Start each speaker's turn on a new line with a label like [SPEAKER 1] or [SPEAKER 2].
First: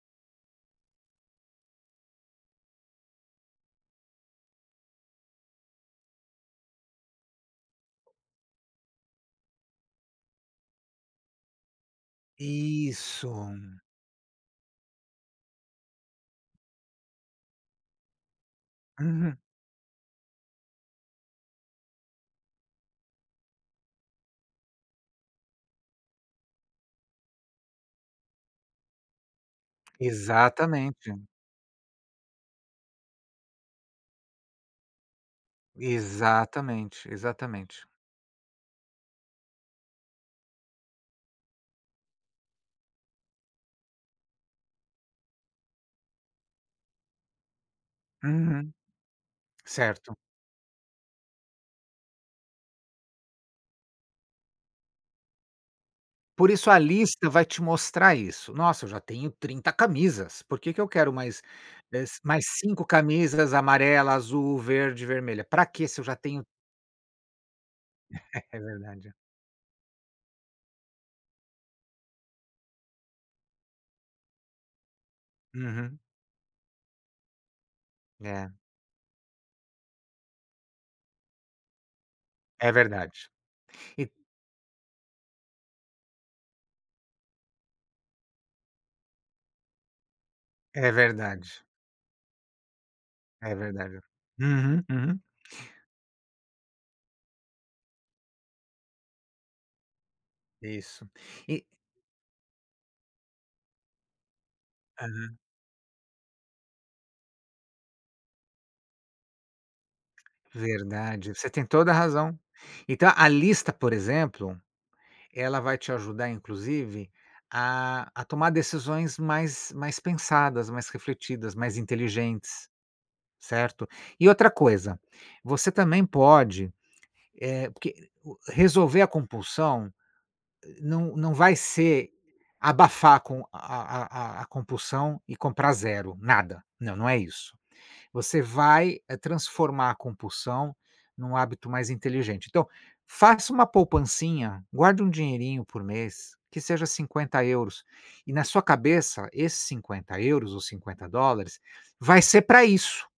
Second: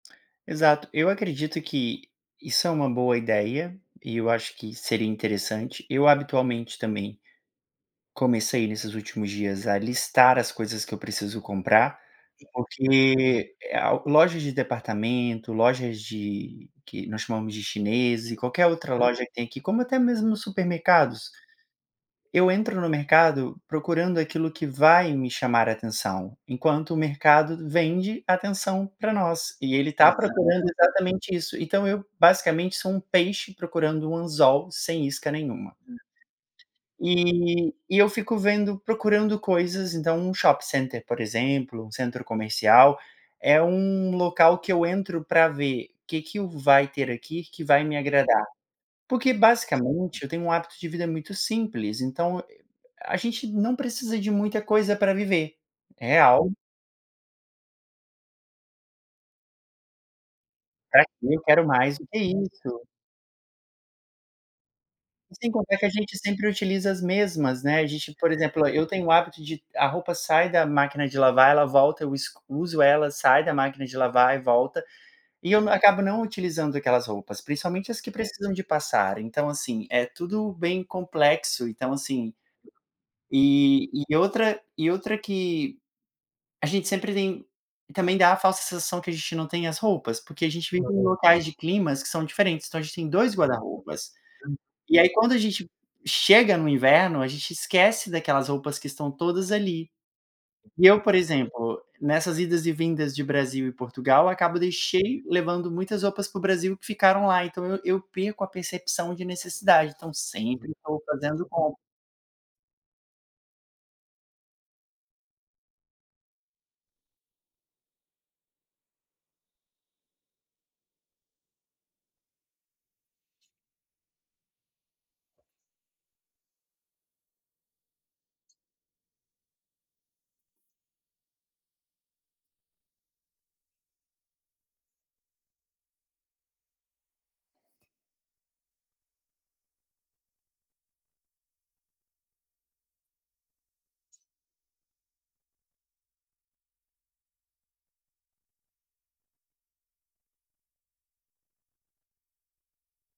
[SPEAKER 1] Exato, eu acredito que isso é uma boa ideia, e eu acho que seria interessante, eu habitualmente também comecei nesses últimos dias a listar as coisas que eu preciso comprar,
[SPEAKER 2] Isso.
[SPEAKER 1] porque a loja de departamento, lojas de que nós chamamos de chineses e qualquer outra loja que
[SPEAKER 2] Uhum.
[SPEAKER 1] tem aqui, como até mesmo supermercados. Eu entro no mercado procurando aquilo que vai me chamar atenção, enquanto o mercado vende atenção para nós, e ele está procurando
[SPEAKER 2] Exatamente.
[SPEAKER 1] exatamente isso. Então eu basicamente sou um peixe procurando um anzol sem isca nenhuma.
[SPEAKER 2] Exatamente,
[SPEAKER 1] Eh,
[SPEAKER 2] exatamente.
[SPEAKER 1] e eu fico vendo, procurando coisas, então um shopping center, por exemplo, um centro comercial, é um local que eu entro para ver que que o vai ter aqui que vai me agradar.
[SPEAKER 2] Uhum.
[SPEAKER 1] Porque,
[SPEAKER 2] Certo.
[SPEAKER 1] basicamente, eu tenho um hábito de vida muito simples então e a a gente não precisa de muita coisa para viver.
[SPEAKER 2] Por
[SPEAKER 1] Real
[SPEAKER 2] isso a lista vai te mostrar isso. Nossa, eu já tenho 30 camisas. Por que que eu
[SPEAKER 1] Pra
[SPEAKER 2] quero
[SPEAKER 1] quê eu
[SPEAKER 2] mais,
[SPEAKER 1] quero mais
[SPEAKER 2] eh,
[SPEAKER 1] do que
[SPEAKER 2] mais
[SPEAKER 1] isso.
[SPEAKER 2] 5 camisas amarela, azul, verde,
[SPEAKER 1] E
[SPEAKER 2] vermelha.
[SPEAKER 1] sem
[SPEAKER 2] Para
[SPEAKER 1] contar que
[SPEAKER 2] quê
[SPEAKER 1] a
[SPEAKER 2] se eu já
[SPEAKER 1] gente
[SPEAKER 2] tenho
[SPEAKER 1] sempre utiliza as mesmas, né, a gente, por
[SPEAKER 2] É
[SPEAKER 1] exemplo, eu tenho o
[SPEAKER 2] verdade.
[SPEAKER 1] hábito de, a roupa sai da máquina de lavar, ela volta, eu es uso ela, sai da máquina de lavar e volta. E eu n
[SPEAKER 2] Uhum.
[SPEAKER 1] acabo não utilizando aquelas roupas, principalmente as que
[SPEAKER 2] É.
[SPEAKER 1] precisam de passar. Então, assim, é tudo bem complexo, então assim
[SPEAKER 2] É verdade.
[SPEAKER 1] E
[SPEAKER 2] E
[SPEAKER 1] e outra e outra que, a gente sempre tem e também dá a falsa sensação que a gente não tem as roupas, porque a gente vem
[SPEAKER 2] É
[SPEAKER 1] com locais de
[SPEAKER 2] verdade.
[SPEAKER 1] climas que são diferentes, então a gente tem 2
[SPEAKER 2] É
[SPEAKER 1] guarda
[SPEAKER 2] verdade.
[SPEAKER 1] roupas.
[SPEAKER 2] Uhum,
[SPEAKER 1] E aí,
[SPEAKER 2] uhum.
[SPEAKER 1] quando a gente chega no inverno, a gente esquece daquelas roupas que estão todas ali. E eu,
[SPEAKER 2] Isso,
[SPEAKER 1] por
[SPEAKER 2] e
[SPEAKER 1] exemplo, nessas idas e vindas de Brasil e Portugal, acabo deixei
[SPEAKER 2] Uhum.
[SPEAKER 1] levando muitas roupas para o Brasil que ficaram lá, então eu eu perco a percepção de necessidade, então sempre estou
[SPEAKER 2] Verdade,
[SPEAKER 1] fazendo
[SPEAKER 2] você tem
[SPEAKER 1] compra.
[SPEAKER 2] toda a razão. Então a lista, por exemplo, ela vai te ajudar inclusive a a tomar decisões mais mais pensadas, mais refletidas, mais inteligentes, certo. E outra coisa, você também pode eh porque resolver a compulsão não não vai ser abafar com a a a a compulsão e comprar 0. Nada. Não, não é isso. Você vai, eh, transformar a compulsão num hábito mais inteligente. Então faça uma poupancinha, guarde um dinheirinho por mês, que seja 50€ e na sua cabeça esses 50€ ou $50 vai ser para isso.